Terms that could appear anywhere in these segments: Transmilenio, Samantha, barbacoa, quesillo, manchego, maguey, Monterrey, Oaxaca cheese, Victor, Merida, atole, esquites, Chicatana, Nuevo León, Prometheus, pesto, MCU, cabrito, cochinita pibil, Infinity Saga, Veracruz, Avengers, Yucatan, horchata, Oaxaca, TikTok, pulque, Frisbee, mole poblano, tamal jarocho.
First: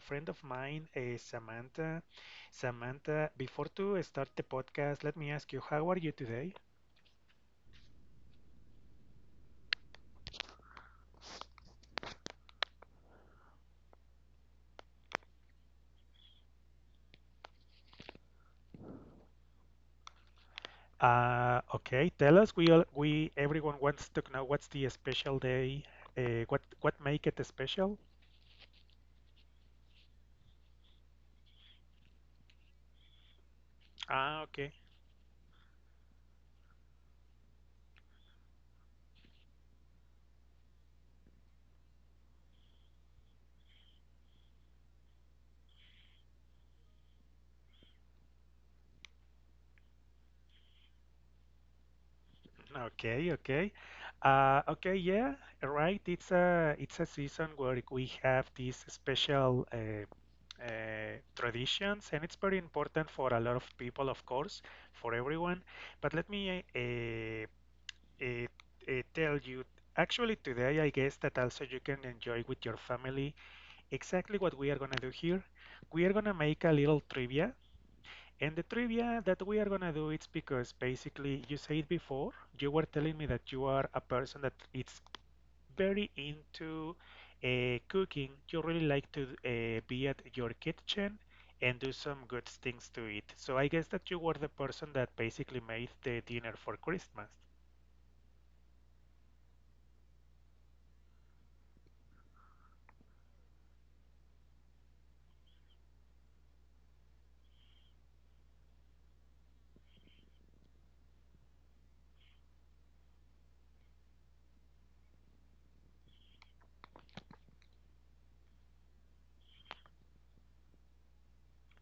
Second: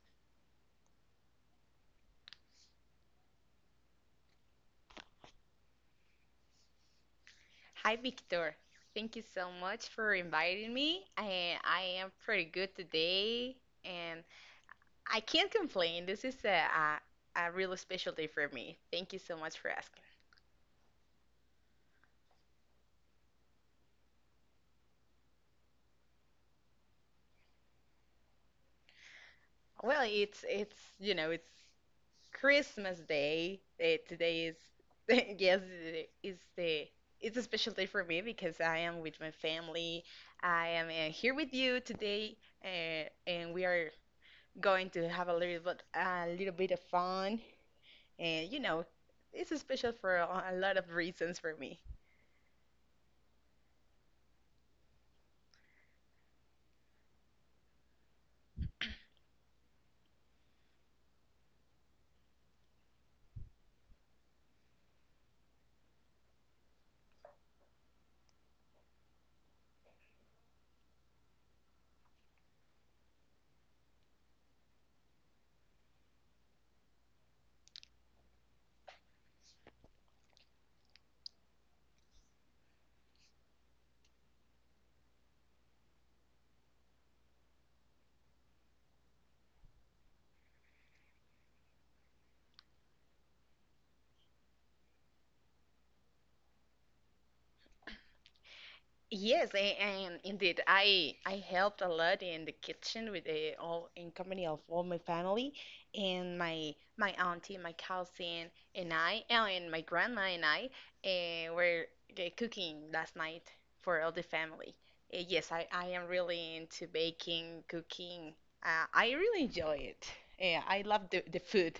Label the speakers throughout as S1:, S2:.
S1: friend of mine, Samantha. Samantha, before to start the podcast, let me ask you, how are you today?
S2: Hi, Victor. Thank you so much for inviting me. I am pretty good today, and I can't complain. This is a really special day for me. Thank you so much for asking.
S1: Okay, tell us. We all, we Everyone wants to know what's the special day. What make it special?
S2: Well, it's you know it's Christmas Day.
S1: Ah,
S2: Today is
S1: okay.
S2: yes, it is the it's a special day for me because I am with my family. I am here with you today, and we are going to have a little bit of fun. And it's special for a lot of reasons for me.
S1: Okay, okay. Okay, yeah, right. It's a season where we have these special traditions, and it's very important for a lot of people, of course, for everyone. But let me uh, tell you, actually, today I guess that also you can enjoy with your family exactly what we are gonna do here. We are gonna make a little trivia, and the trivia that we are gonna do, it's because basically you said before, you were telling me that you are a person that it's very into cooking. You really like to be at your kitchen and do some good things to eat. So I guess that you were the person that basically made the dinner for Christmas.
S2: Yes, and indeed, I helped a lot in the kitchen with all in company of all my family, and my auntie, my cousin, and I, and my grandma and I were cooking last night for all the family. Yes, I am really into baking, cooking. I really enjoy it. I love the food.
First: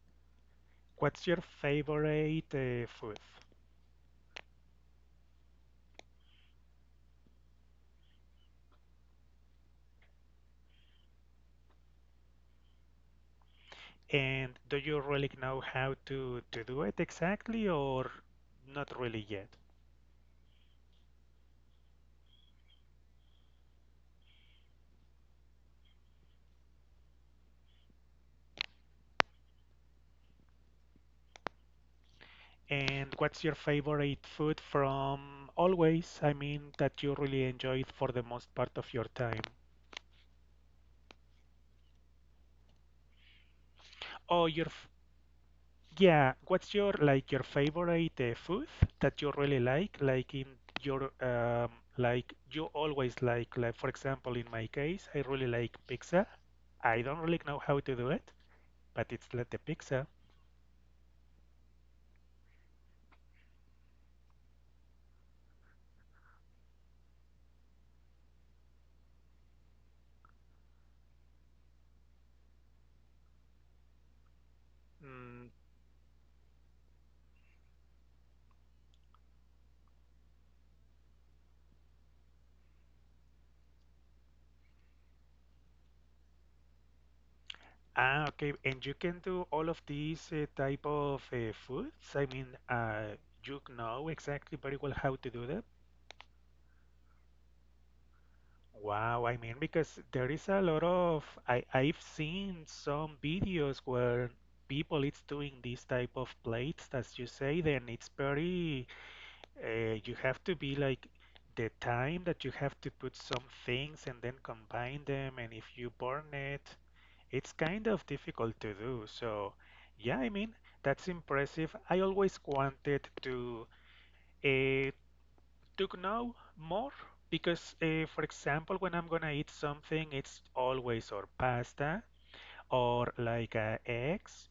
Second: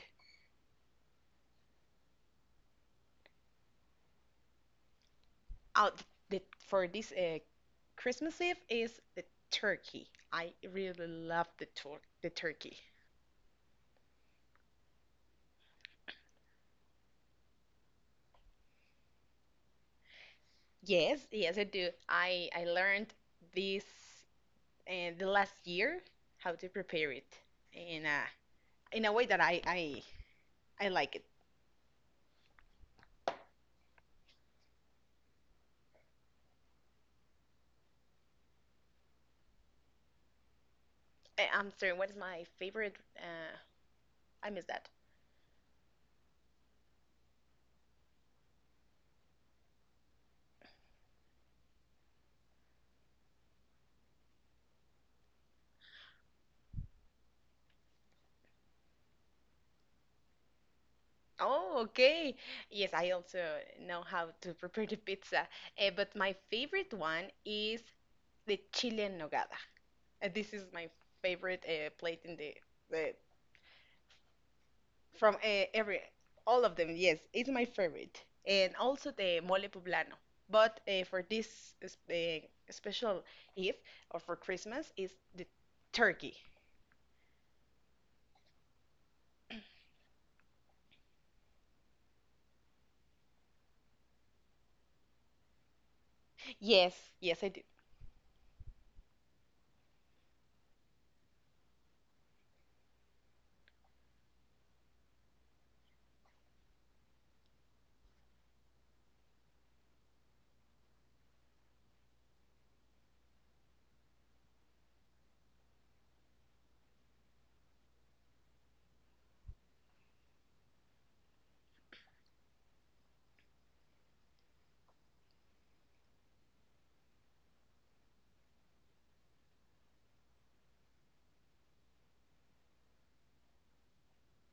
S1: What's your favorite food?
S2: out the, for this Christmas Eve is the turkey. I really love the turkey.
S1: And do you really know how to do it exactly or not really yet?
S2: Yes, yes, I do. I learned this the last year how to prepare it in a way that I like it.
S1: And what's your favorite food from always? I mean, that you really enjoyed for the most part of your time.
S2: I'm sorry, what is my favorite?
S1: Oh,
S2: I miss
S1: your
S2: that.
S1: f yeah. What's your favorite food that you really like? Like in your like you always like for example, in my case, I really like pizza. I don't really know how to do it, but it's like the pizza.
S2: Oh, okay. Yes, I also know how to prepare the pizza, but my favorite one is the chile en nogada. This is my favorite plate in the from
S1: Mm.
S2: every all of them. Yes, it's my favorite, and also the mole poblano. But for this special Eve or for Christmas is the turkey.
S1: Ah, okay. And you can do all of these type of foods? I mean, you know exactly very well how to do that.
S2: Yes, yes, I do.
S1: Wow, I mean, because there is a lot of, I've seen some videos where people, it's doing these type of plates, as you say, then it's very you have to be like the time that you have to put some things and then combine them, and if you burn it. It's kind of difficult to do. So, yeah, I mean, that's impressive. I always wanted uh, to know more because, for example, when I'm gonna eat something, it's always or pasta or like eggs.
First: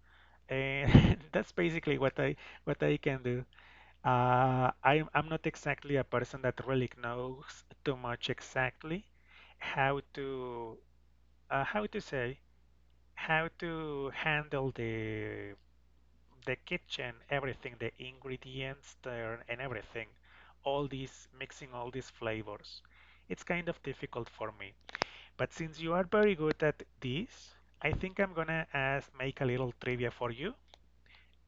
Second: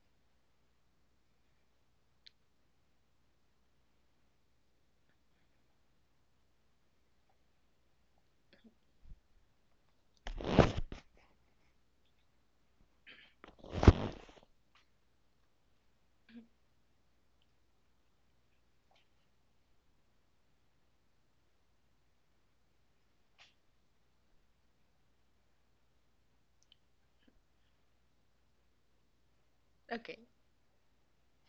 S1: And that's basically what I can do. I'm not exactly a person that really knows too much exactly how to how to say, how to handle the kitchen, everything, the ingredients there and everything. All these, mixing all these flavors. It's kind of difficult for me. But since you are very good at this, I think I'm gonna ask, make a little trivia
S2: Okay.
S1: for you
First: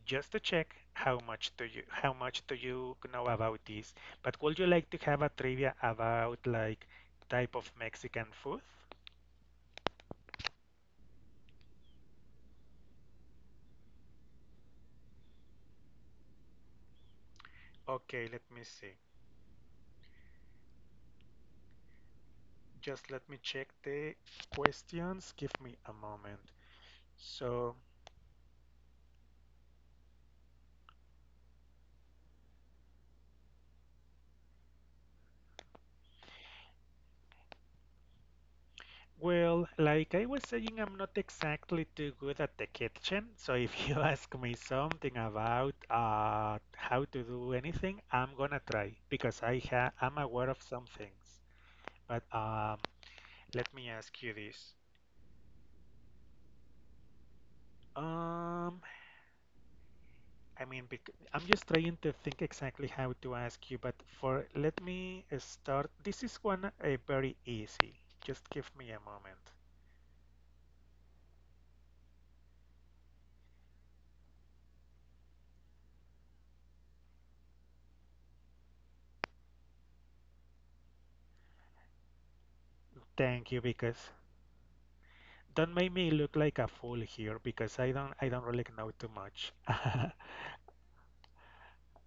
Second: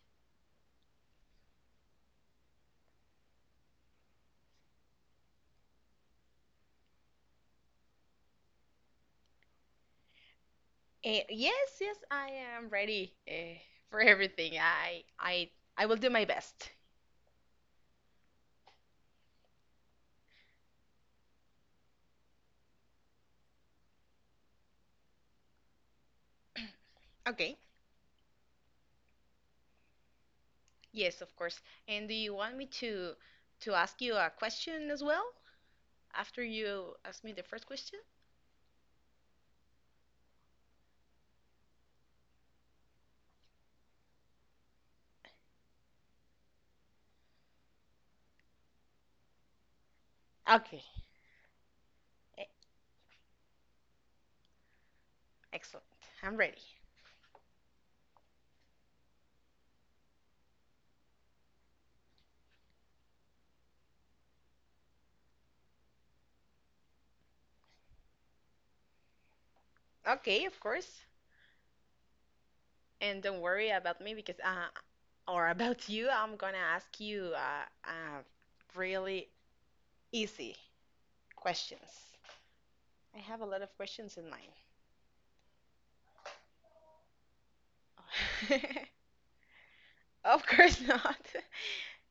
S1: just to check how much do you, know about this. But would you like to have a trivia about like type of Mexican food?
S2: Yes, yes, I am ready for everything. I will do my best.
S1: Okay, let me see. Just let me check the questions. Give me a moment.
S2: Okay.
S1: So,
S2: Yes, of course. And do you want me to ask you a question as well? After you ask me the first question?
S1: well, like I was saying, I'm not exactly too good at the kitchen. So if you ask me something about how to do anything, I'm gonna try because I'm aware of
S2: Okay.
S1: some things. But
S2: E-
S1: let me ask you this.
S2: Excellent. I'm ready.
S1: Um, I mean, bec I'm just trying to think exactly how to ask you, but for, let me start. This is one very easy. Just give me a moment.
S2: Okay, of course. And don't worry about me because, or about you, I'm gonna ask you uh, really easy questions. I have a
S1: Thank
S2: lot
S1: you,
S2: of
S1: because,
S2: questions in mind.
S1: don't make me look like a fool here, because I don't really know too much.
S2: Of course not.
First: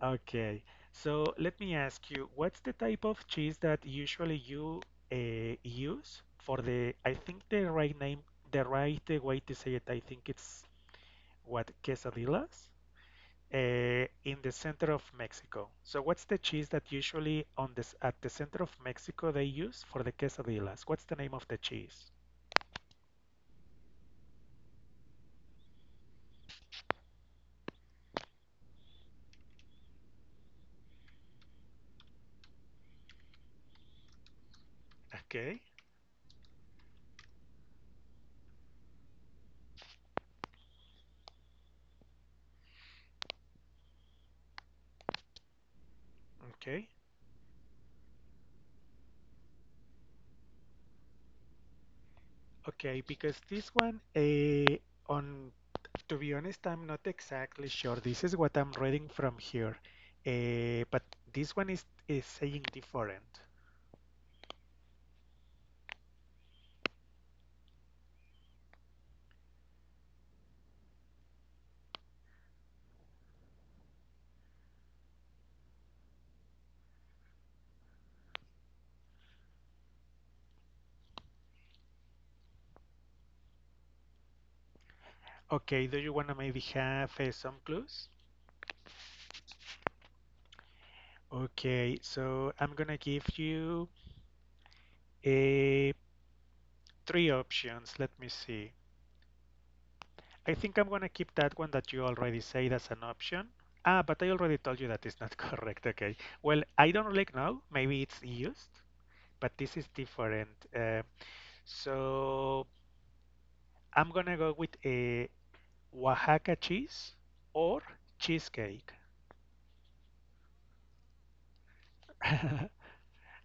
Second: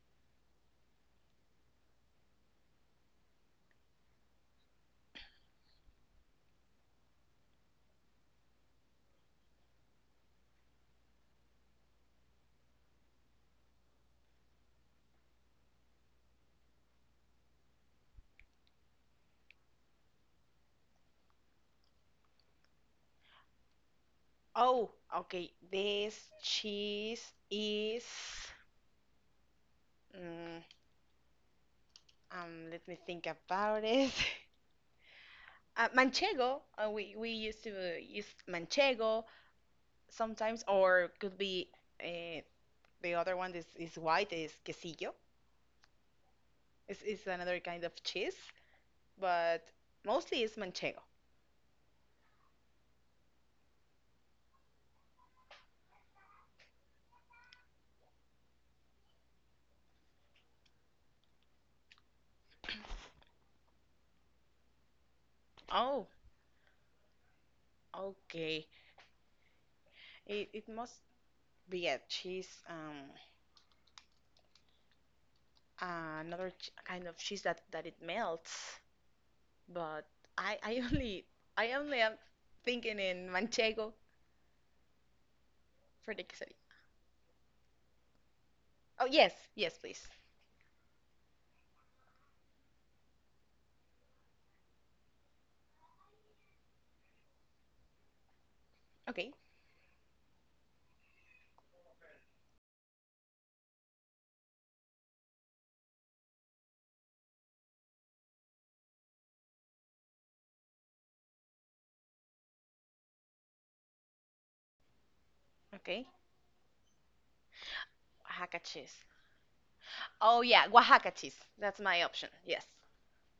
S1: Okay, so let me ask you, what's the type of cheese that usually you use for the? I think the right name, the right way to say it, I think it's what, quesadillas. In the center of Mexico. So what's the cheese that usually on this, at the center of Mexico, they use for the quesadillas? What's the name of the cheese?
S2: Oh, okay. This cheese is. Mm, Let me think about it.
S1: Okay,
S2: Manchego. We used to use manchego sometimes, or could be uh, the other one is white is quesillo.
S1: okay,
S2: It's another kind of cheese, but mostly it's manchego.
S1: okay, because this one, on, to be honest, I'm not exactly sure. This is what I'm reading from here, but this one is saying different.
S2: Oh, okay. It must be a cheese. Another ch kind of cheese that it melts. But I I only I only am thinking in manchego
S1: Okay, do you
S2: for the
S1: want to maybe
S2: quesadilla.
S1: have some clues?
S2: Oh yes, yes please.
S1: Okay, so I'm gonna give you eh, three options. Let me see.
S2: Okay,
S1: I think I'm gonna keep that one that you already said as an option. Ah, but I already told you that is not correct. Okay. Well, I don't like now. Maybe it's used, but this is different. So I'm gonna go with a
S2: okay.
S1: Oaxaca cheese or
S2: Oaxaca
S1: cheesecake.
S2: cheese. Oh yeah, Oaxaca cheese. That's my option. Yes.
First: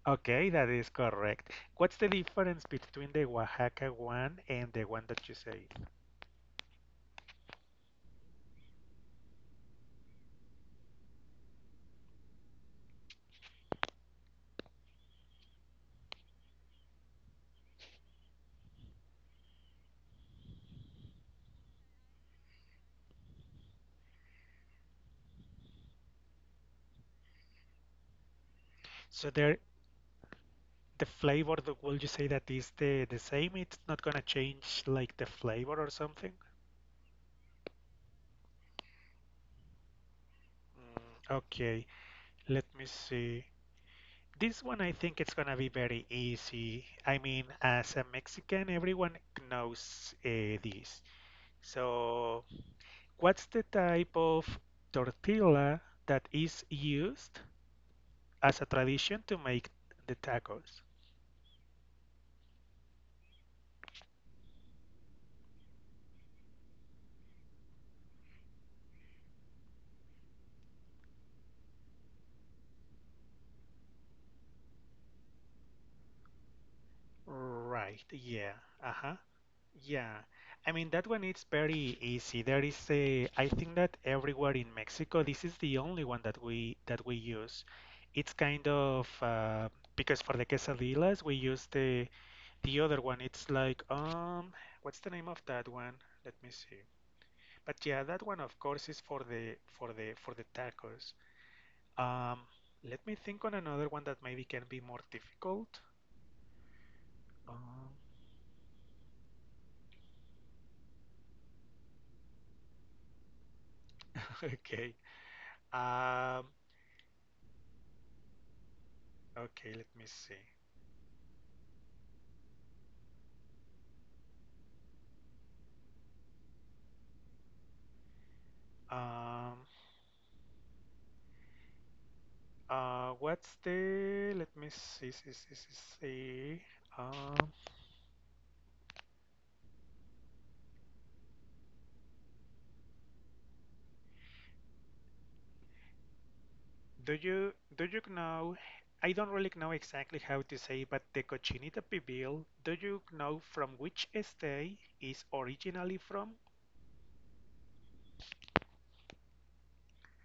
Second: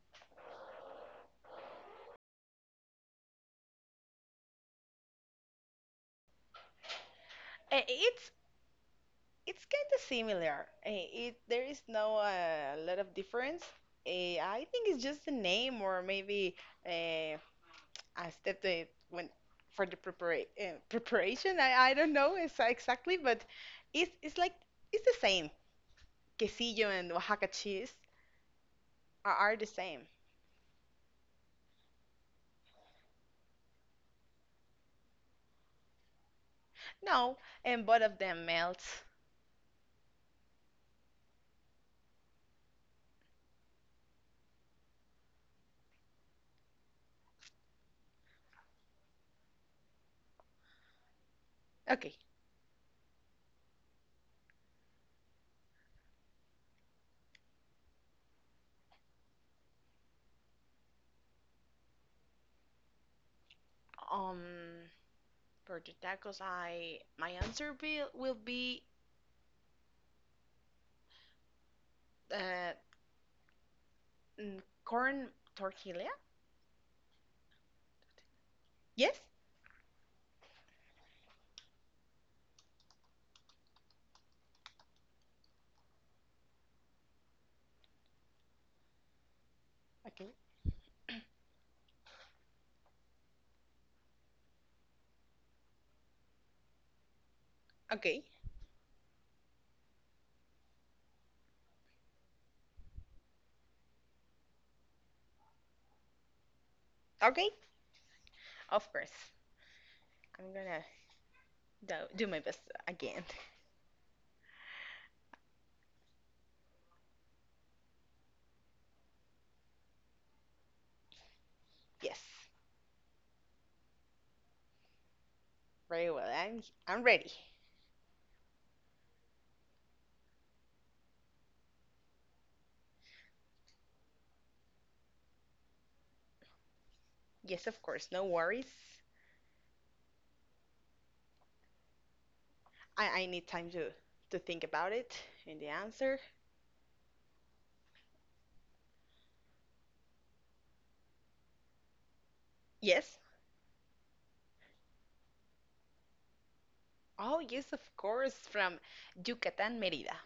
S1: Okay, that is correct. What's the difference between the Oaxaca one and the one that you said?
S2: Eh, it's it's kind of similar. Eh, It There is no lot of difference. I think it's just the name or maybe uh, a step that when for the preparation. I don't know exactly, but it's like it's the same. Quesillo and Oaxaca cheese
S1: So
S2: are
S1: there,
S2: the same.
S1: the flavor, will you say that is the same? It's not gonna change like the flavor or something?
S2: No, and both of them melt.
S1: Mm. Okay, let me see. This one I think it's gonna be very easy. I mean, as a Mexican, everyone knows this.
S2: Okay.
S1: So, what's the type of tortilla that is used as a tradition to make the tacos?
S2: Um. Burger tacos, I my will be uh, mm, corn tortilla.
S1: Right, yeah. Uh huh.
S2: Yes.
S1: Yeah, I mean that one, it's very easy. I think that everywhere in Mexico, this is the only one that we use. It's kind of because
S2: Okay.
S1: for the quesadillas we use the other one. It's like what's the name of that one? Let me see. But yeah, that
S2: Okay.
S1: one of course is for the tacos. Um, Let me think on another one that maybe can be more difficult.
S2: Okay.
S1: Um,
S2: Of course. I'm gonna do my best again.
S1: okay. Um, okay, let me see.
S2: Yes. Very well. I'm ready.
S1: Um, what's the? Let me see. Um,
S2: Yes, of course. No worries. I need time to think about it and the answer.
S1: do you know? I don't really know exactly how to say, but the cochinita pibil. Do you
S2: Yes.
S1: know from which state is originally from?
S2: Oh, yes, of course. From Yucatan, Merida.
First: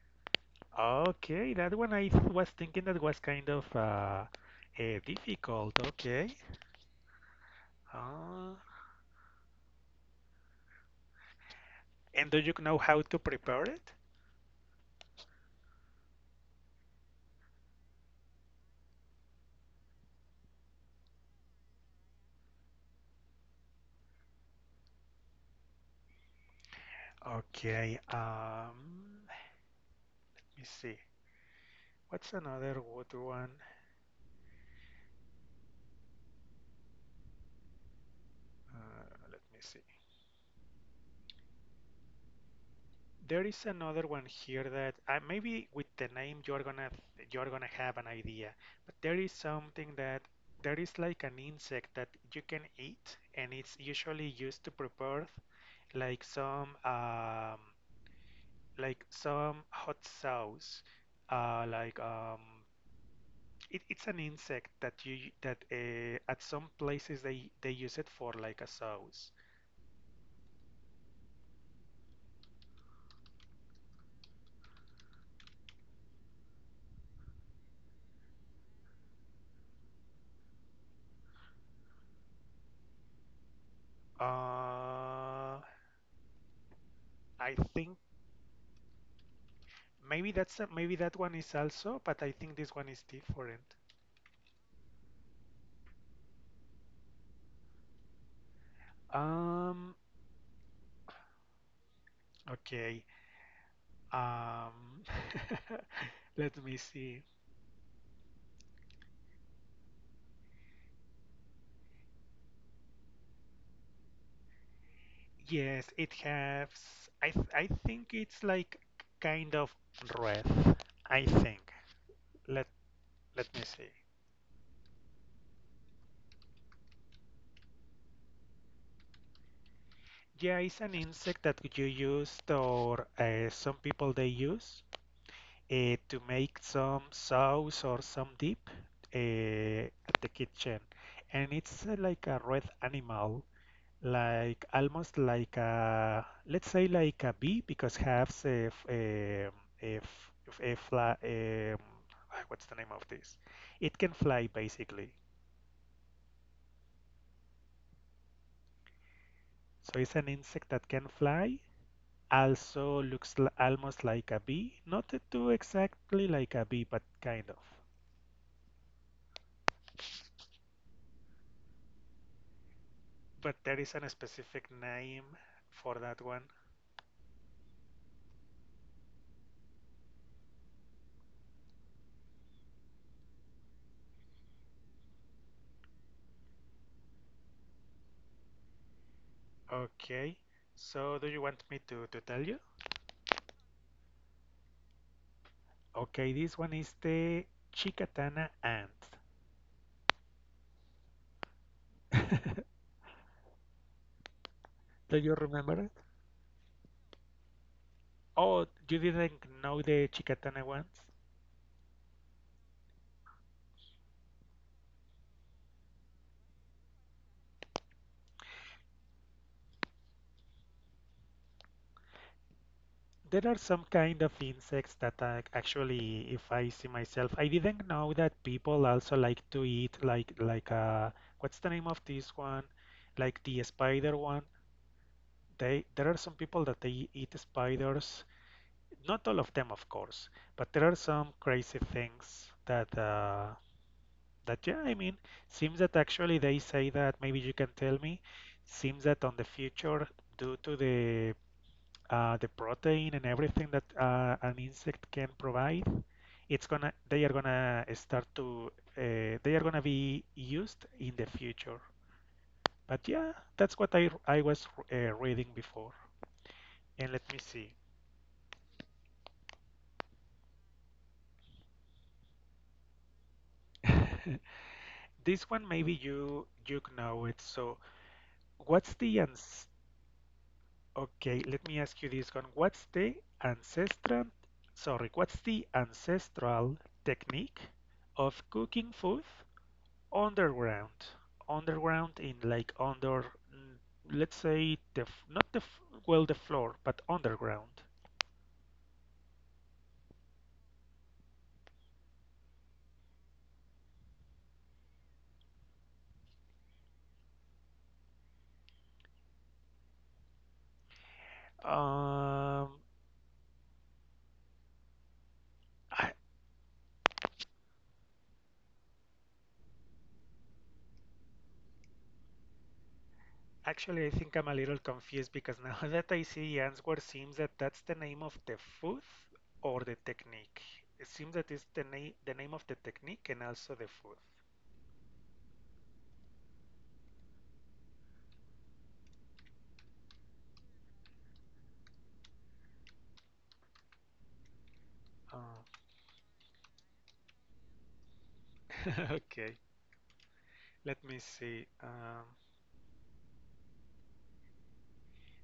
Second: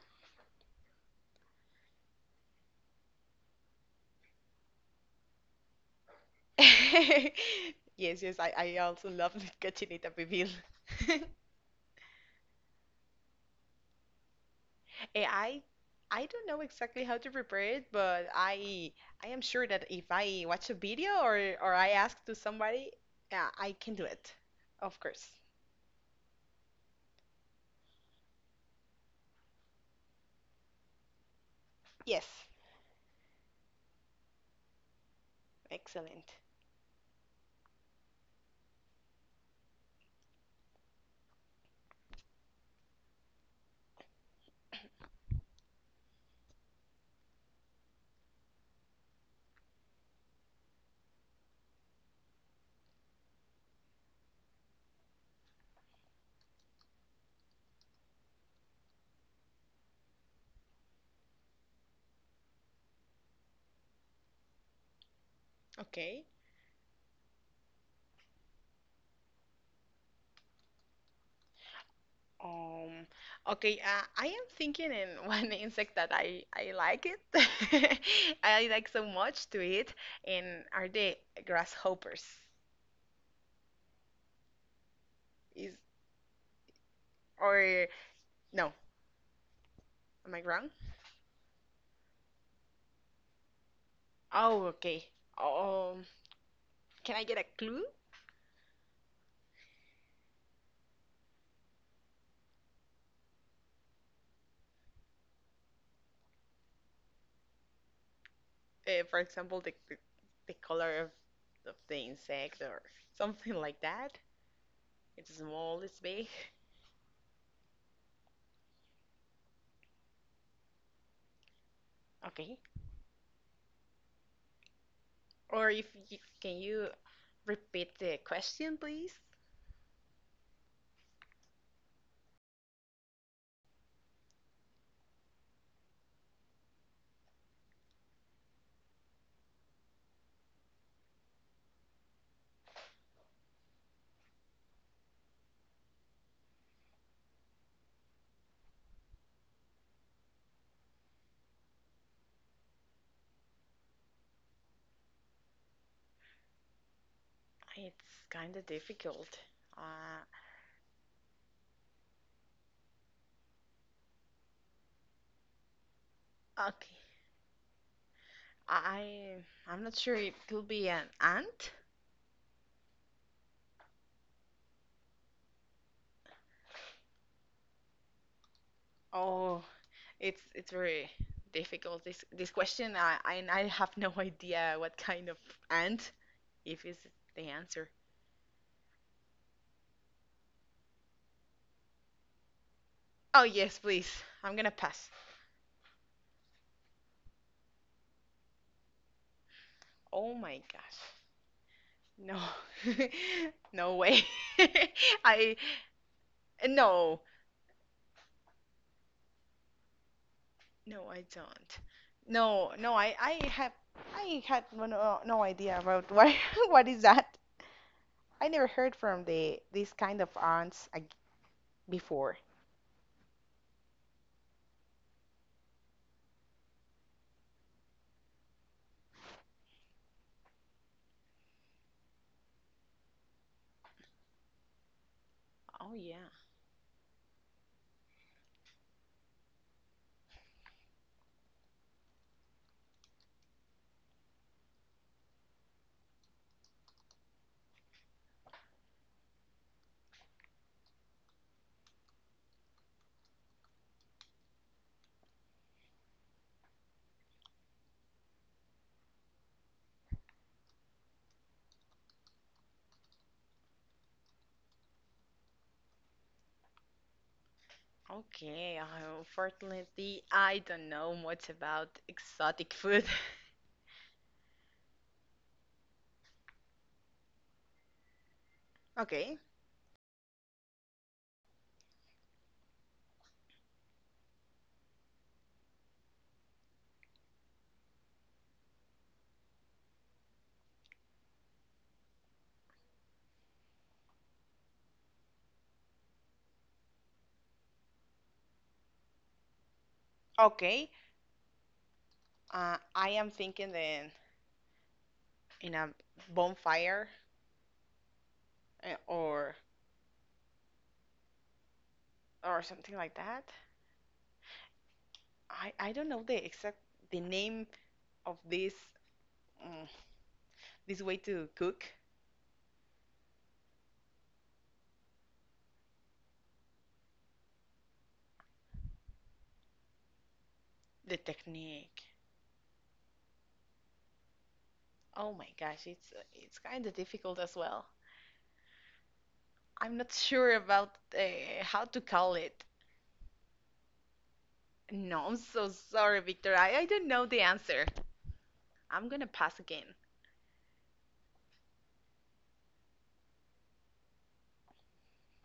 S1: Okay, that one was thinking that was kind of difficult. Okay.
S2: yes, yes. I,
S1: Uh,
S2: I also love the cochinita pibil.
S1: and do you know how to prepare it?
S2: Eh, I I don't know exactly how to prepare it, but I am sure that if I watch a video or I ask to somebody, yeah, I can do it. Of course.
S1: Okay. Let me see. What's
S2: Yes,
S1: another good one?
S2: excellent.
S1: Uh, Let me see. There is another one here that maybe with the name you're gonna have an idea. But there is like an insect that you can eat, and it's usually used to prepare like some um, like some hot sauce. Like it's an insect that you that
S2: Okay.
S1: at some places they use it for like a sauce.
S2: Um, okay, I am thinking in one insect that I like it. I like so much to eat, and are the grasshoppers?
S1: Uh,
S2: Is
S1: I
S2: or
S1: think,
S2: no?
S1: Maybe
S2: Am I
S1: that's a,
S2: wrong?
S1: maybe that one is also, but I think this one is different.
S2: Oh, okay. Um, can I get a clue?
S1: Um, okay. Um, let me see.
S2: For example, the color of the insect or something like that. It's small,
S1: Yes,
S2: it's
S1: it
S2: big.
S1: has. I think it's like kind of red. I think.
S2: Okay.
S1: Let Let me see.
S2: Or if you, Can you repeat the question, please?
S1: Yeah, it's an insect that you use or some people they use. To make some sauce or some dip uh, at the kitchen. And it's like a red animal, like almost like let's say like a bee because has a, a fly, what's the name of this? It can fly basically.
S2: It's kind of difficult.
S1: So it's
S2: Uh,
S1: an insect that can fly. Also looks almost like a bee, not too exactly like a
S2: okay.
S1: bee, but kind of.
S2: I I'm not sure it could be an ant.
S1: But there is a specific name for that one.
S2: Oh, it's very difficult this question. I have no idea what kind of ant if is the answer.
S1: Okay, so do you want me to tell you?
S2: Oh yes, please. I'm gonna pass.
S1: Okay, this one is the Chicatana ant.
S2: Oh my gosh. No. No way.
S1: Do you
S2: I
S1: remember it?
S2: no.
S1: Oh, you didn't know the Chicatana ones?
S2: No, I don't. No, no, I had no idea about what what is that. I never heard from the this kind of aunts before.
S1: There are some kind of insects that actually, if I see myself, I didn't know that people also like to eat like what's the name of this one? Like the spider one. They
S2: Oh
S1: There are
S2: yeah.
S1: some people that they eat spiders. Not all of them, of course, but there are some crazy things that yeah, I mean, seems that actually they say that maybe you can tell me. Seems that on the future, due to the protein and everything that an insect can provide, it's gonna they are gonna start to they are gonna be used in the future. But yeah, that's what I was reading before. And let me see.
S2: Okay. Unfortunately, I don't know much about exotic food.
S1: This one maybe you know it. So What's the
S2: Okay.
S1: ans Okay, let me ask you this one. Ancestral, what's the ancestral technique of cooking food underground? Underground in mm, let's say the, not the, well the floor, but underground.
S2: Okay. I am thinking then in a bonfire uh, or or
S1: Um,
S2: something like that. I don't
S1: I,
S2: know the name of this mm, this way to cook
S1: Actually, I think I'm a little confused because now that I see the answer, seems that that's the name of the food or the technique. It
S2: the
S1: seems that it's the
S2: technique.
S1: name the name of the technique and also the food.
S2: Oh my gosh, it's kind of difficult as well. I'm not sure about how to call it. No, I'm
S1: Uh,
S2: so sorry, Victor. I don't know the answer. I'm gonna
S1: okay,
S2: pass again.
S1: let me see.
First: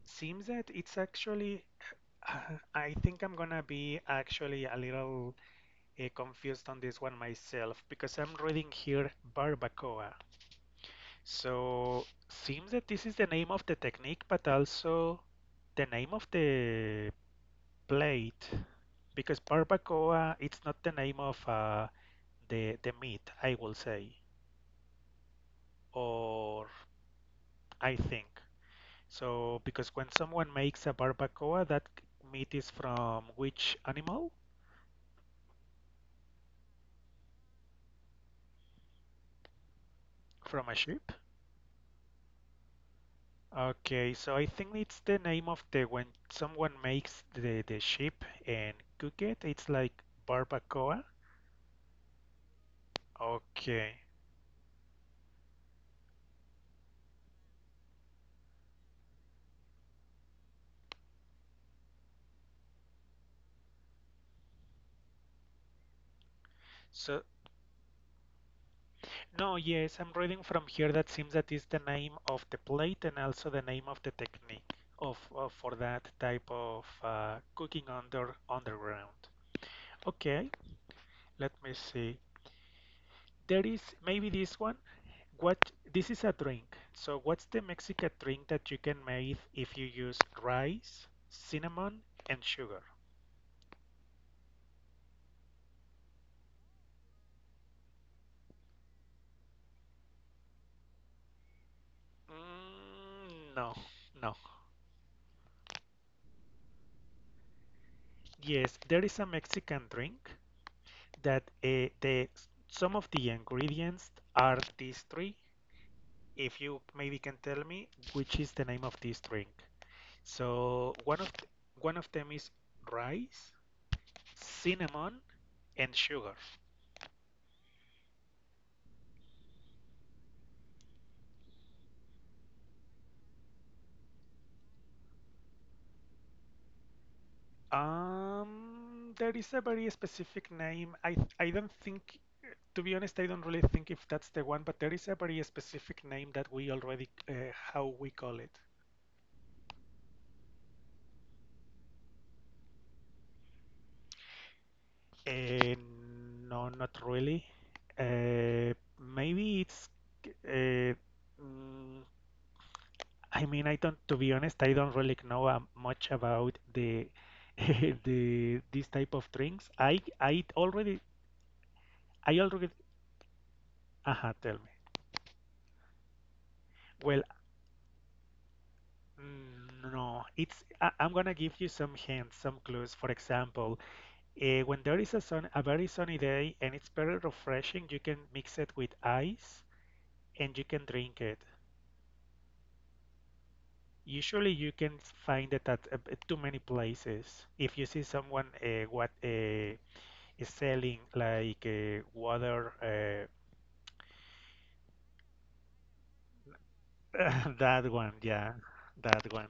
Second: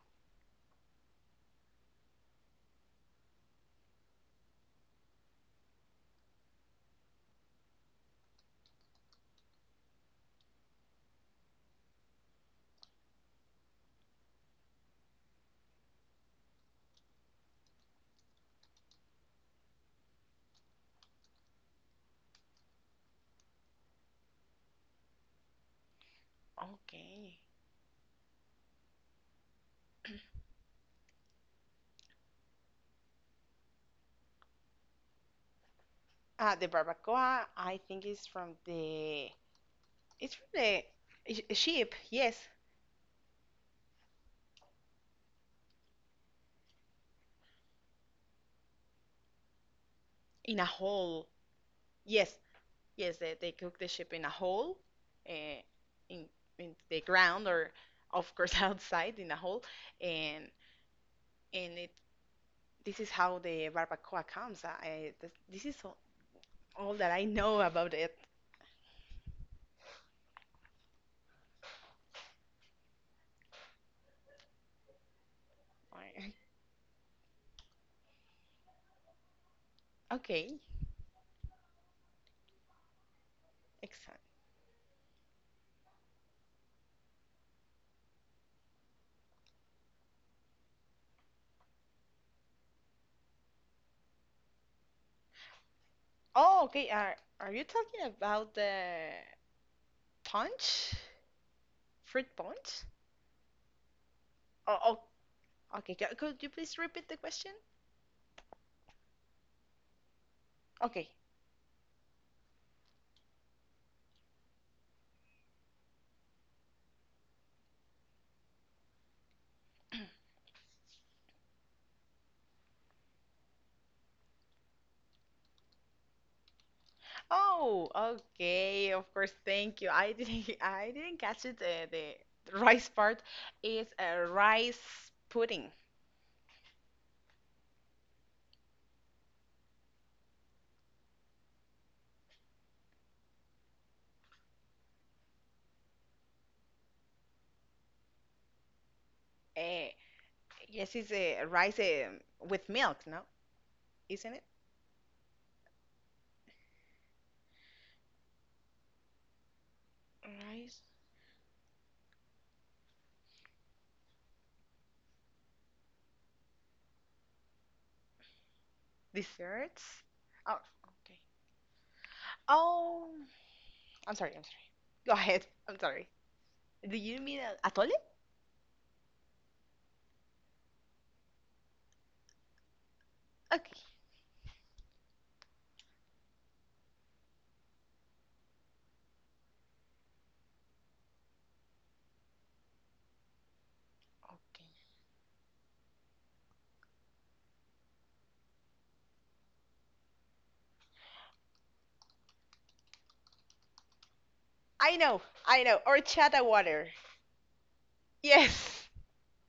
S1: Seems that it's actually. I think I'm gonna be actually a little confused on this one myself because I'm reading here barbacoa. So seems that this is the name of the technique, but also the name of the plate, because barbacoa it's not the name of the meat, I will say, or
S2: Okay.
S1: I think. So because when someone makes a barbacoa, that meat is from which animal?
S2: The barbacoa, I think is from the it's from
S1: From a
S2: the
S1: sheep?
S2: sheep. Yes,
S1: Okay, so I think it's the name of the when someone makes the sheep and cook it, it's like
S2: in a
S1: barbacoa.
S2: hole. Yes, yes, they cook the
S1: Okay.
S2: sheep in a hole, uh, in the ground, or of course outside in a hole. And and it, this is how the barbacoa comes. This is all that
S1: So,
S2: I know about it.
S1: no, yes, I'm reading from here that seems that is the name of the plate and also the name of the technique of for that
S2: I-
S1: type of cooking under underground. Okay,
S2: Okay,
S1: let me see. There is
S2: excellent.
S1: maybe this one. What this is a drink. So, what's the Mexican drink that you can make if you use rice, cinnamon, and sugar?
S2: Oh, okay. Are you talking about the punch, fruit punch?
S1: No, no.
S2: Oh, okay. Could you please repeat the question?
S1: Yes, there is a Mexican drink
S2: Okay.
S1: that the some of the ingredients are these three. If you maybe can tell me which is the name of this drink. So one of them is rice, cinnamon, and sugar.
S2: Oh, okay. Of course. Thank you. I didn't. I didn't catch it. The rice part is a rice pudding.
S1: There is a very specific name. I don't think, to be honest, I don't really think if that's the one, but there is a very specific name that we already how we call it.
S2: Uh, yes, it's a rice with milk. No, isn't it?
S1: Uh, no, not really. Uh, maybe it's
S2: Rice.
S1: Uh, mm, I mean, I don't. To be honest, I don't really know much about the the this type of drinks. I
S2: Desserts.
S1: I
S2: Oh,
S1: already
S2: okay.
S1: I already.
S2: Oh. I'm sorry.
S1: Aha,
S2: I'm
S1: tell me.
S2: sorry. Go ahead. I'm sorry. Do you
S1: Well,
S2: mean a atole?
S1: no. It's I, I'm gonna give you some hints, some clues. For example,
S2: Okay.
S1: when there is a sun, a very sunny day, and it's very refreshing, you can mix it with ice, and you can drink it. Usually,
S2: Okay.
S1: you can find it at too many places. If you see someone what selling like water.
S2: I know. I know. Or chata water.
S1: That one, yeah,
S2: Yes.
S1: that one.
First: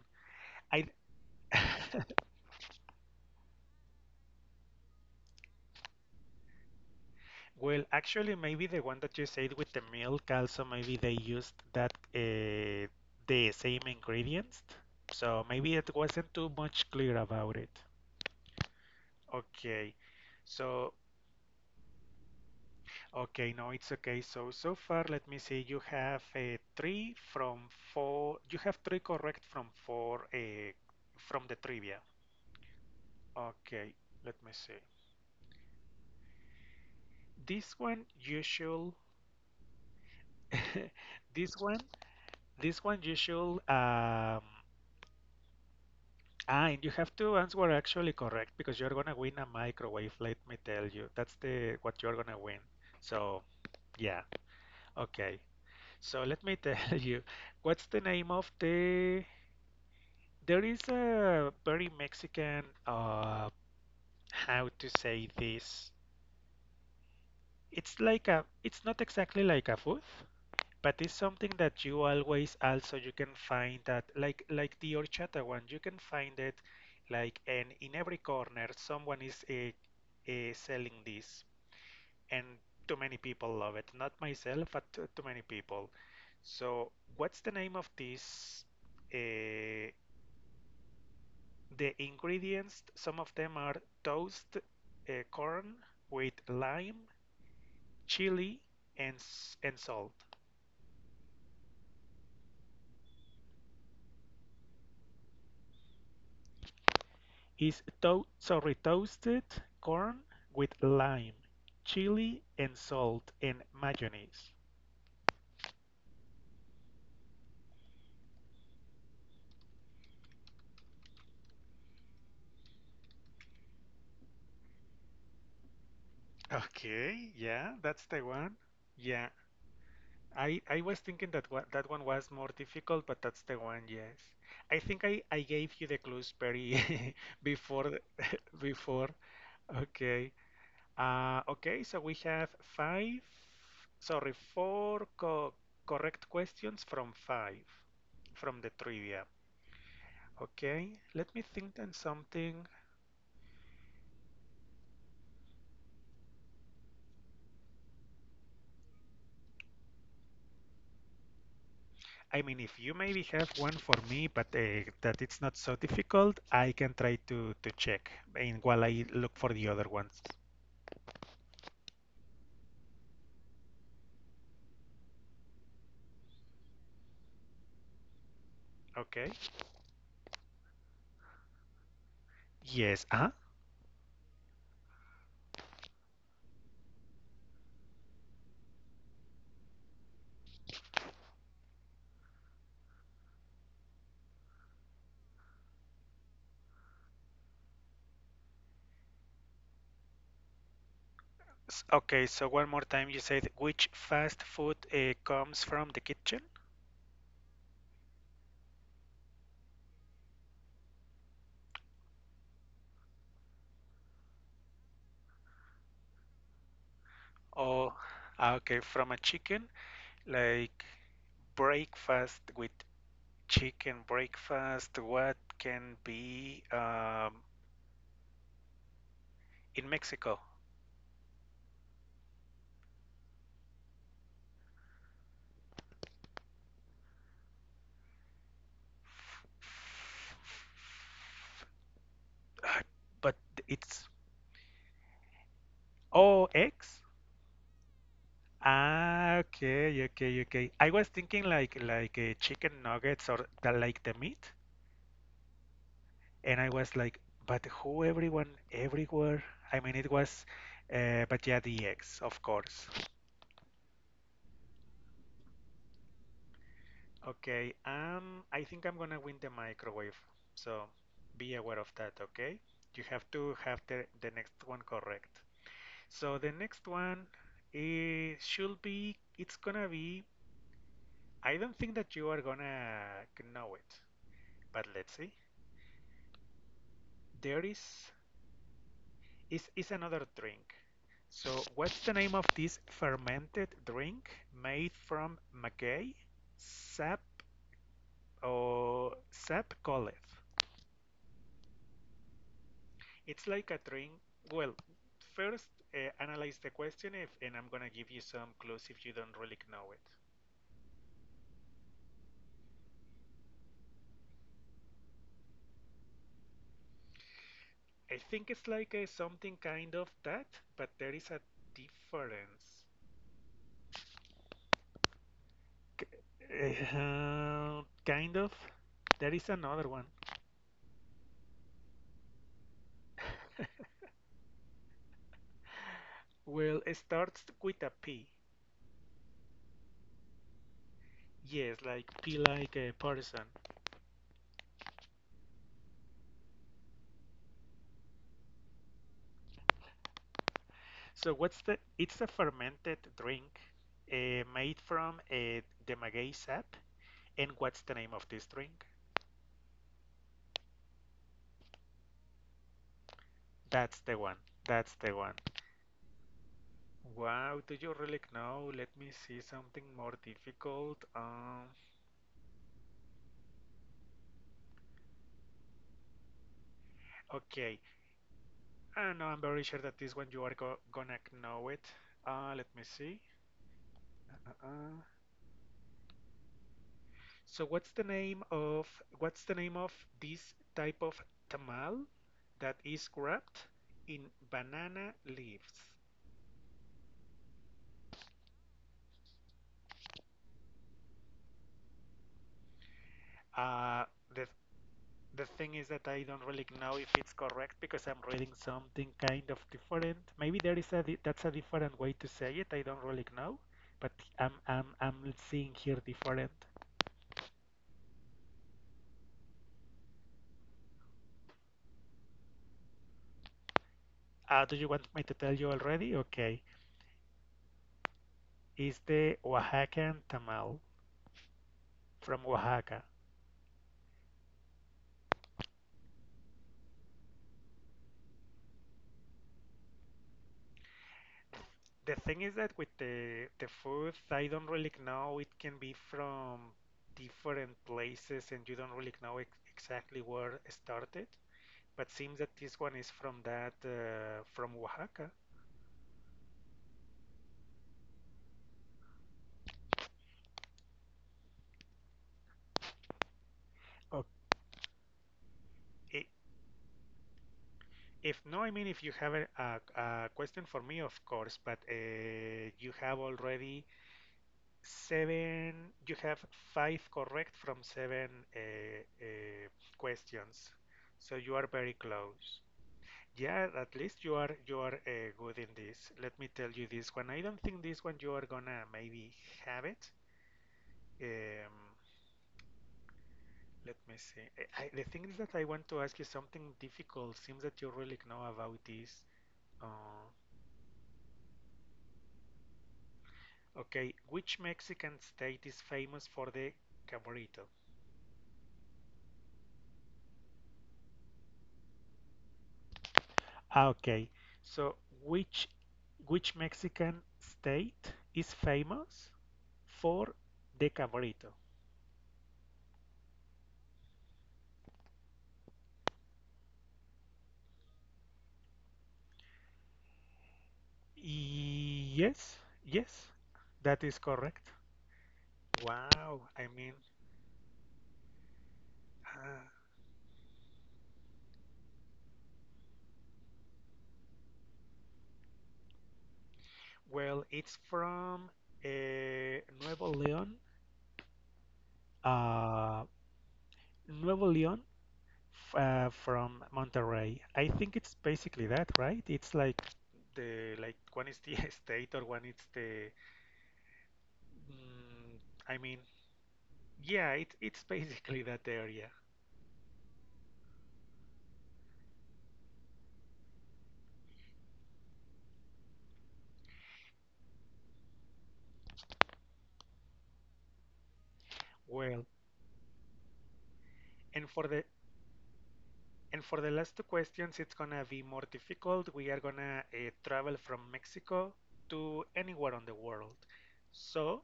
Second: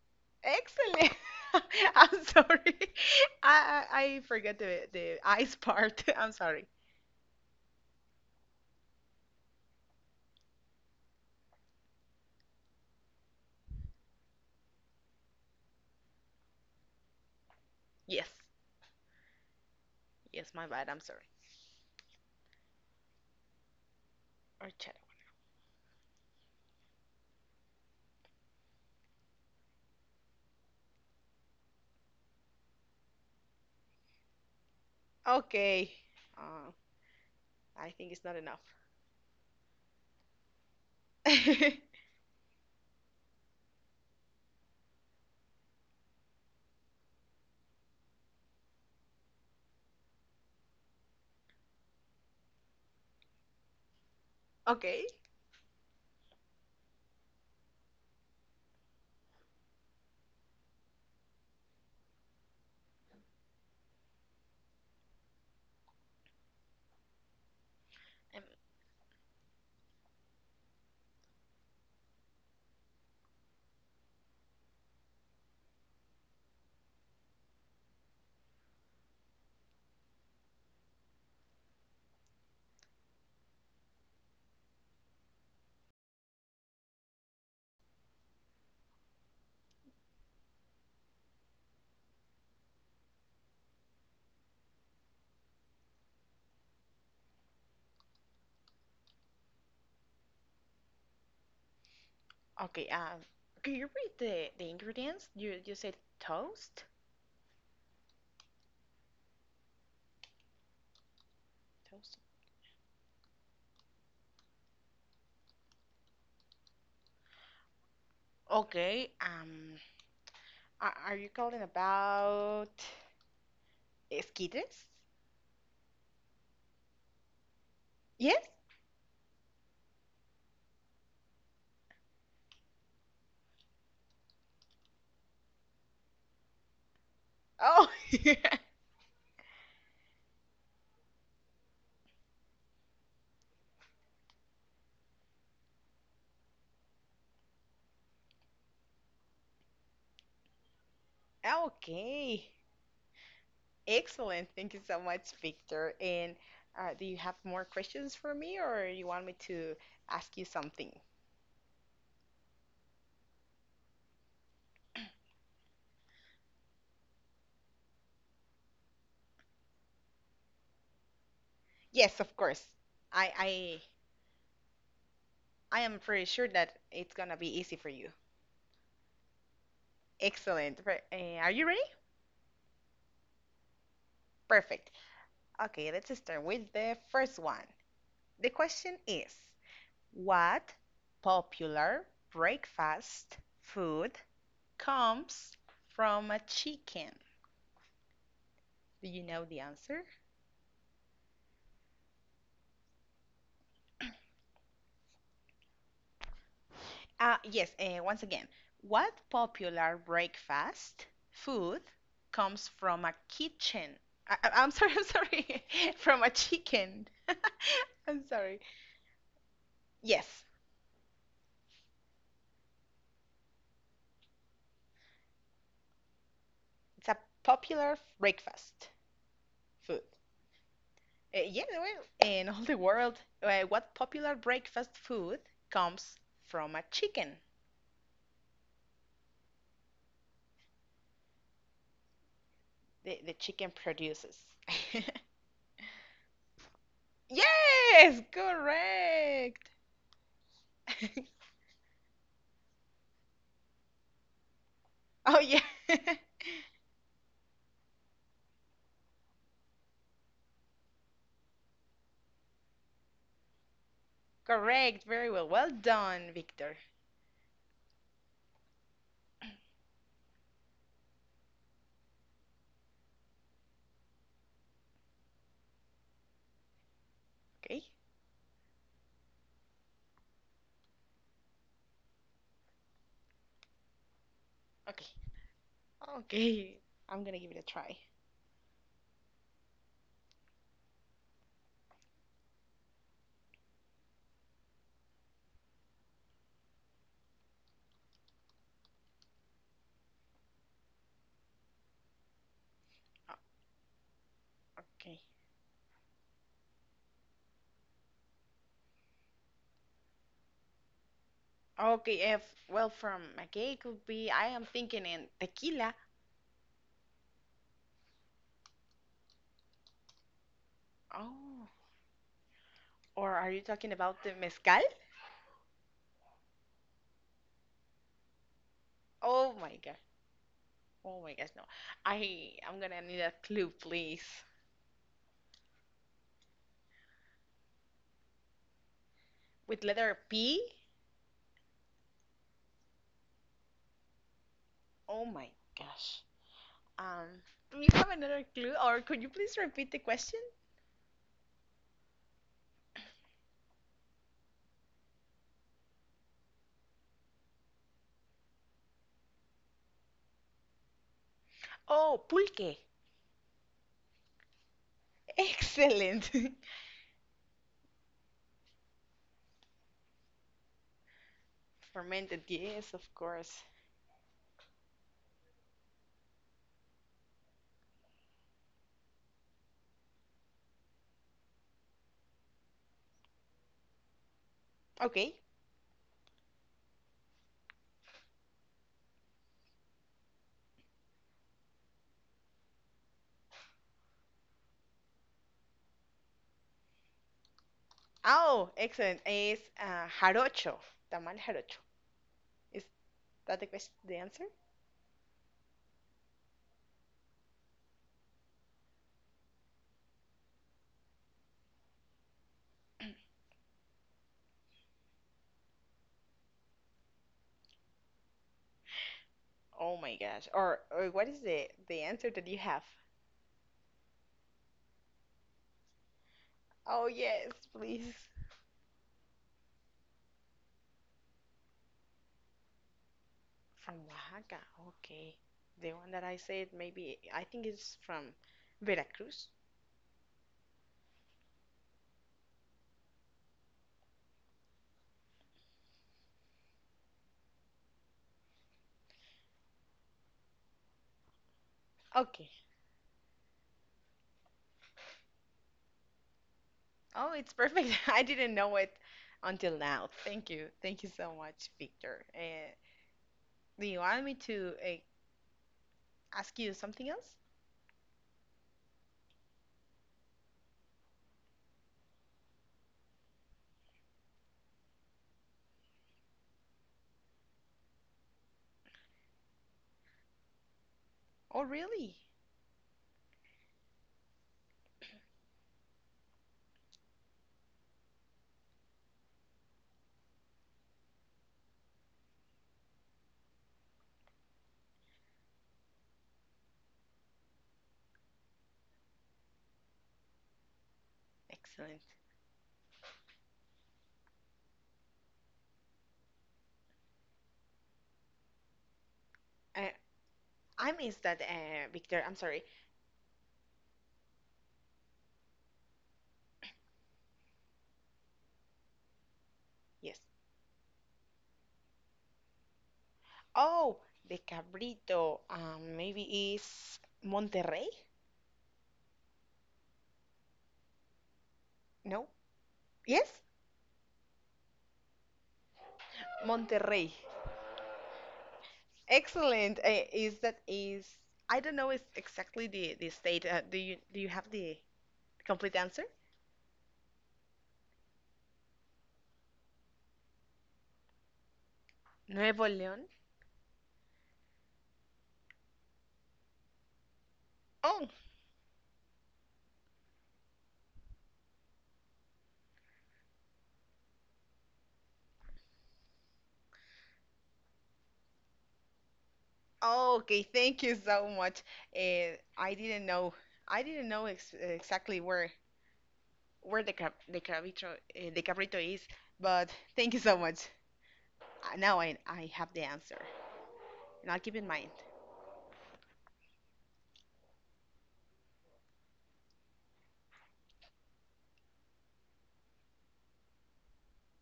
S1: I
S2: Excellent. I'm sorry. I, I I forgot the eyes part. I'm sorry.
S1: well, actually, maybe the one that you said with the milk also maybe they used that the same ingredients, so maybe it wasn't too much clear about it.
S2: Yes.
S1: Okay,
S2: Yes, my bad.
S1: so
S2: I'm sorry.
S1: okay, no, it's okay. So
S2: Or
S1: so
S2: shadow.
S1: far, let me see. You have a three from four. You have three correct from four from the trivia. Okay, let me see.
S2: Okay. Uh,
S1: This
S2: I
S1: one
S2: think it's not
S1: you
S2: enough.
S1: should this one this one you should ah and you have to answer actually correct because you're gonna win a microwave, let me tell you. That's the what you're gonna win. So yeah,
S2: Okay.
S1: okay. So let me tell you, what's the name of the there is a very Mexican how to say this. It's like
S2: Um,
S1: a it's not exactly like a food. But it's something that you always also you can find that like the horchata one, you can find it like and in every corner someone is selling this, and too many people love it. Not myself, but too, too many people. So what's the name of this? Uh, the ingredients, some of them are toast, corn with lime, chili, and salt.
S2: okay. Can you read the ingredients? You said toast?
S1: Is to- sorry, toasted corn with lime,
S2: Toast.
S1: chili, and salt and mayonnaise.
S2: Okay. Are you calling about esquites?
S1: Okay, yeah, that's the
S2: Yes.
S1: one. Yeah, I was thinking that wa that one was more difficult, but that's the one, yes. I think I gave you the clues very
S2: Oh.
S1: before the- before. Okay. Okay, so we have five, sorry, four co correct questions from five from the trivia. Okay, let me think then
S2: Okay.
S1: something.
S2: Excellent. Thank you so much, Victor. And do you have more questions for me, or you want me to ask you something?
S1: I mean, if you maybe have one for me, but that it's not so difficult, I can try to check and while I look for the other ones.
S2: Yes, of course. I I I am pretty sure that it's gonna be easy for you.
S1: Okay.
S2: Excellent. Are you ready?
S1: Yes. Uh-huh.
S2: Perfect. Okay, let's start with the first one. The question is, what popular breakfast food comes from a chicken? Do you know the answer?
S1: S- Okay, so one more time, you said which fast food comes from the kitchen?
S2: Yes, once again, what popular breakfast food comes from a kitchen? I'm sorry, I'm sorry, from a chicken.
S1: Or
S2: I'm
S1: ah,
S2: sorry.
S1: okay, from a chicken,
S2: Yes,
S1: like breakfast with chicken breakfast. What can be
S2: it's a popular breakfast
S1: in
S2: food.
S1: Mexico?
S2: Yeah, well, in all the world, what popular breakfast food comes from a chicken?
S1: Ah,
S2: The
S1: But
S2: chicken
S1: it's
S2: produces.
S1: OX?
S2: Yes,
S1: Ah,
S2: correct.
S1: okay, okay, okay. I was thinking like chicken nuggets or the, like the meat,
S2: Oh, yeah,
S1: and I was like, but who everyone everywhere? I mean, it was, but yeah, the eggs, of course.
S2: correct. Very well. Well done, Victor.
S1: Okay, I think I'm gonna win the microwave, so be aware of that, okay? You have to have the next one correct. So the next one
S2: Okay.
S1: is should be it's gonna be I don't think that you are gonna know it, but
S2: Okay.
S1: let's see.
S2: Okay. I'm gonna give it a
S1: There
S2: try.
S1: is another drink. So what's the name of this fermented drink made from maguey sap or sap golef?
S2: Uh,
S1: It's like a drink. Well,
S2: Okay.
S1: first analyze the question if, and I'm gonna give you some clues if you don't really know it.
S2: Okay. If well, from, okay, it could be. I am thinking in tequila.
S1: I think it's like a something kind of that, but there is a
S2: Oh,
S1: difference.
S2: or are you talking about the mezcal?
S1: Kind of. There is
S2: Oh my
S1: another
S2: god.
S1: one.
S2: Oh my gosh, no. I'm gonna need a clue, please.
S1: Well, it starts with a P.
S2: With letter P?
S1: Yes, like P like a person.
S2: Oh my gosh. Um, do you have another clue, or could you please repeat the question?
S1: So what's the? It's a fermented drink made from a demagogue sap. And what's the name of this drink?
S2: Oh, pulque.
S1: That's the one. That's the one.
S2: Excellent.
S1: Wow, do you really know? Let me see something more difficult.
S2: Fermented, yes, of course.
S1: Okay, I know. I'm very sure that this one you are go gonna know it. Let me see. Uh, uh. uh.
S2: Okay.
S1: So what's the name of what's the name of this type of tamal that is wrapped in banana leaves?
S2: Oh, excellent. It's jarocho. Tamal jarocho. Is that the question,
S1: Uh,
S2: the answer?
S1: the the thing is that I don't really know if it's correct because I'm reading something kind of different. Maybe there is a that's a different way to say it. I don't really know, but I'm seeing here different.
S2: Oh my gosh. Or what is the answer that you have?
S1: Do you want me to tell you already? Okay.
S2: Oh yes, please.
S1: is the Oaxacan tamal from Oaxaca.
S2: From Oaxaca. Okay. The one that I said maybe I think it's from Veracruz.
S1: The thing is that with the food, I don't really know. It can be from different places, and you don't really know ex exactly where it started. But seems
S2: Okay.
S1: that this one is from that from Oaxaca.
S2: Oh, it's perfect. I didn't know it until now. Thank you. Thank you so much, Victor. Do you want
S1: Oh,
S2: me to
S1: I-
S2: ask you something else?
S1: If no, I mean, if you have a question for me, of course, but you have already seven, you have five correct from seven uh, uh, questions. So you
S2: Oh,
S1: are very
S2: really?
S1: close. Yeah, at least you are good in this. Let me tell you this one. I don't think this one you are gonna maybe have it. Um, let me see. The thing is that I want to ask you something difficult. Seems that you really know about this. Uh,
S2: Excellent.
S1: okay, which Mexican state is famous for the cabrito?
S2: Uh, I missed that, Victor. I'm sorry.
S1: Ah, okay. So which which Mexican state is famous
S2: Yes.
S1: for the cabrito?
S2: Oh, the Cabrito. Maybe is Monterrey? No.
S1: Yes, yes,
S2: Yes,
S1: that is correct. Wow, I mean,
S2: Monterrey.
S1: ah,
S2: Excellent. Is that is I don't know is exactly the state. Do you have the complete answer?
S1: well, it's from uh, Nuevo León,
S2: Nuevo
S1: uh,
S2: León.
S1: Nuevo León f- from Monterrey. I think
S2: Oh,
S1: it's basically that, right? It's like the like one is the state or one is the. Mm, I mean, Yeah, it, it's basically that area.
S2: oh, okay. Thank you so much. I didn't know. I didn't know ex exactly where the cabrito is, but thank you so much. Now I,
S1: Well,
S2: I have the answer, and I'll
S1: and
S2: keep in
S1: for the
S2: mind.
S1: and for the last two questions, it's gonna be more difficult. We are gonna travel from Mexico to anywhere on the world. So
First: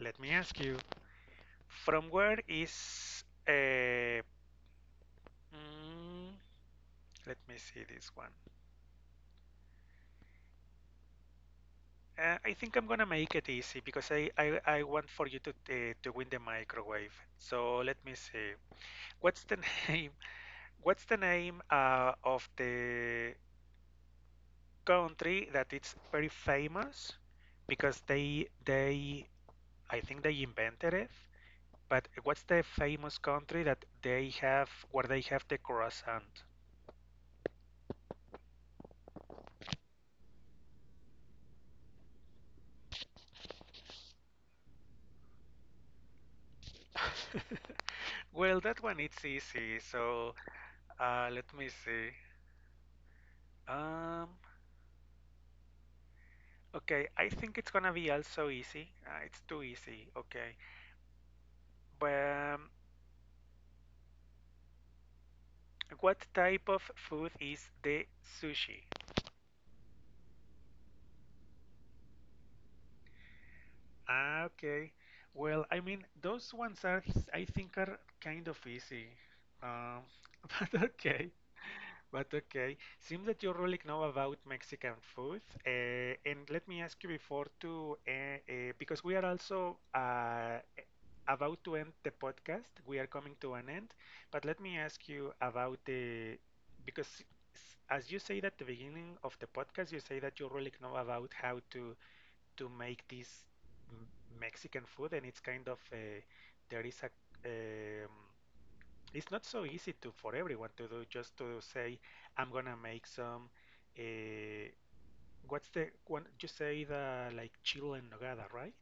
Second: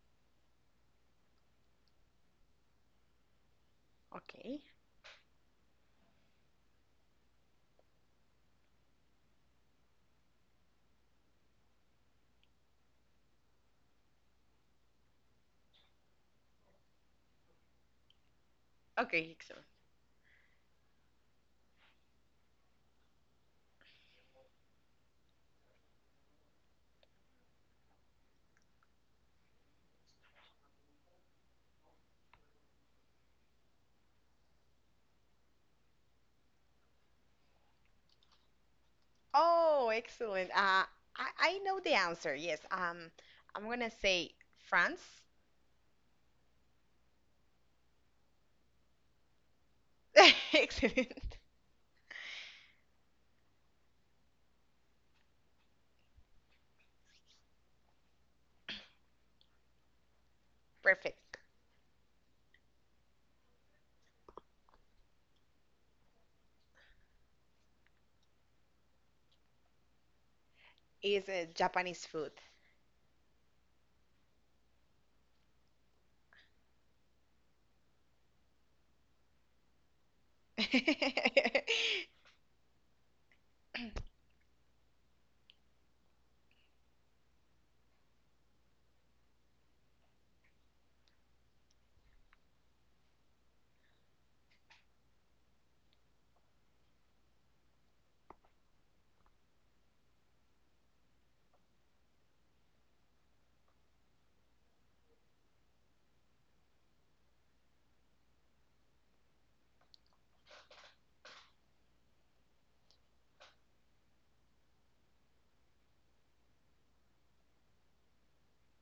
S1: let me ask you, from where is
S2: Okay.
S1: mm, let me see this one. I think I'm gonna make it easy because I want for you to win the microwave. So let me see.
S2: Okay,
S1: What's the
S2: excellent.
S1: name? What's the name of the country that it's very famous because they I think they invented it. But what's the famous country that they have where they have the croissant?
S2: Oh, excellent. I know the answer. Yes. I'm gonna say France.
S1: Well, that one it's easy. So
S2: Excellent.
S1: let me see. Um, okay, I think it's gonna be also easy. It's too easy. Okay,
S2: Perfect.
S1: but um, what type of food is the sushi?
S2: Is Japanese food.
S1: Ah, okay. Well, I mean, those ones are, I think, are kind of easy. Um, but okay, but okay. Seems that you really know about Mexican food. And let me ask you before to, because we are also about to end the podcast. We are coming to an end. But let me ask you about the, because s- as you said at the beginning of the podcast, you say that you really know about how to make this Mexican food, and it's kind of there is a um, it's not so easy to for everyone to do. Just to say, I'm gonna make some. Uh, what's the one you say the like chile en nogada, right?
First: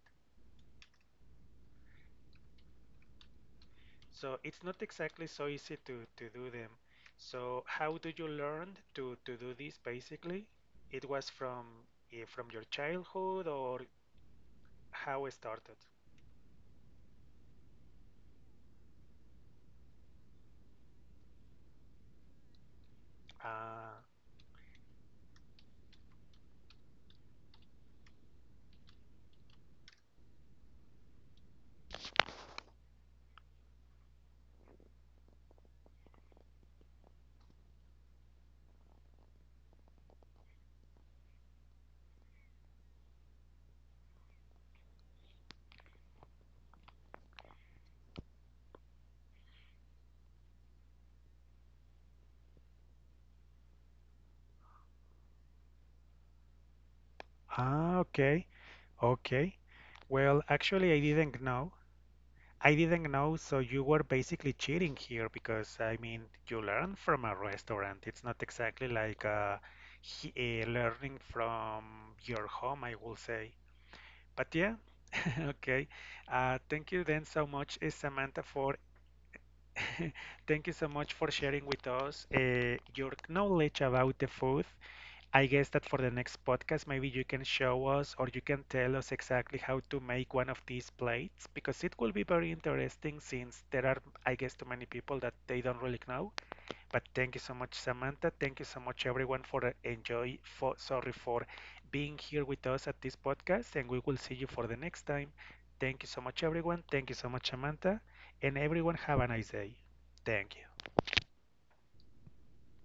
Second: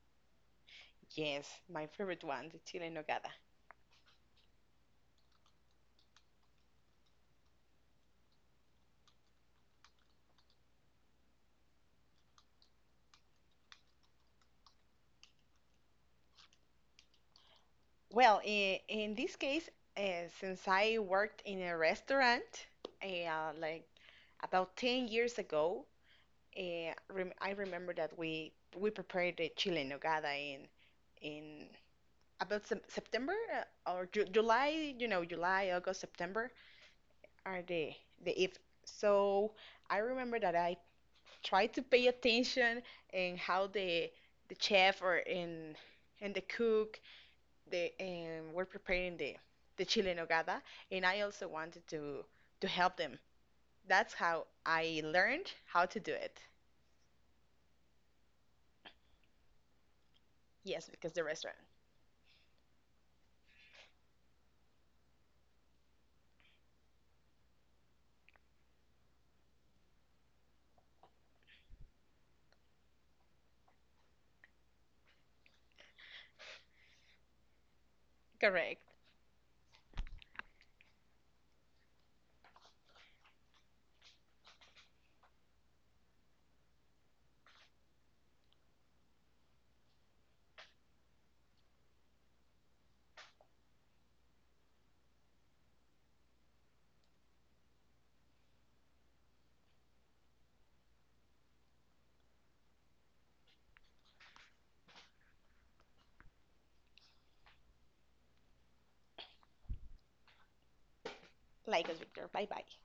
S2: Yes, my favorite one, the chile en nogada.
S1: So it's not exactly so easy to do them. So how do you learn to do this? Basically, it was from from your childhood or how it started.
S2: Well, in this case, uh, since I worked in a restaurant, like
S1: Ah,
S2: about 10 years ago. I remember that we prepared the chile en nogada in about September or July. July, August, September are the if. So I remember that I tried to pay attention and how the chef or in and the cook they were preparing the chile en nogada, and I also wanted to help them. That's how I learned how to do it.
S1: ah, okay. Okay. Well,
S2: Yes,
S1: actually, I
S2: because the
S1: didn't
S2: restaurant.
S1: know. I didn't know, so you were basically cheating here because, I mean, you learn from a restaurant. It's not exactly like he, learning from your home, I will say. But yeah, okay. Thank you then so much, Samantha, for
S2: Correct.
S1: thank you so much for sharing with us your knowledge about the food. I guess that for the next podcast, maybe you can show us or you can tell us exactly how to make one of these plates because it will be very interesting since there are, I guess, too many people that they don't really know. But thank you so much, Samantha. Thank you so much, everyone, for enjoy for sorry for being here with us at this podcast, and we will see you for the next time. Thank you so much, everyone. Thank you so much, Samantha, and everyone have a nice day. Thank you.
S2: Like us, Victor. Bye bye.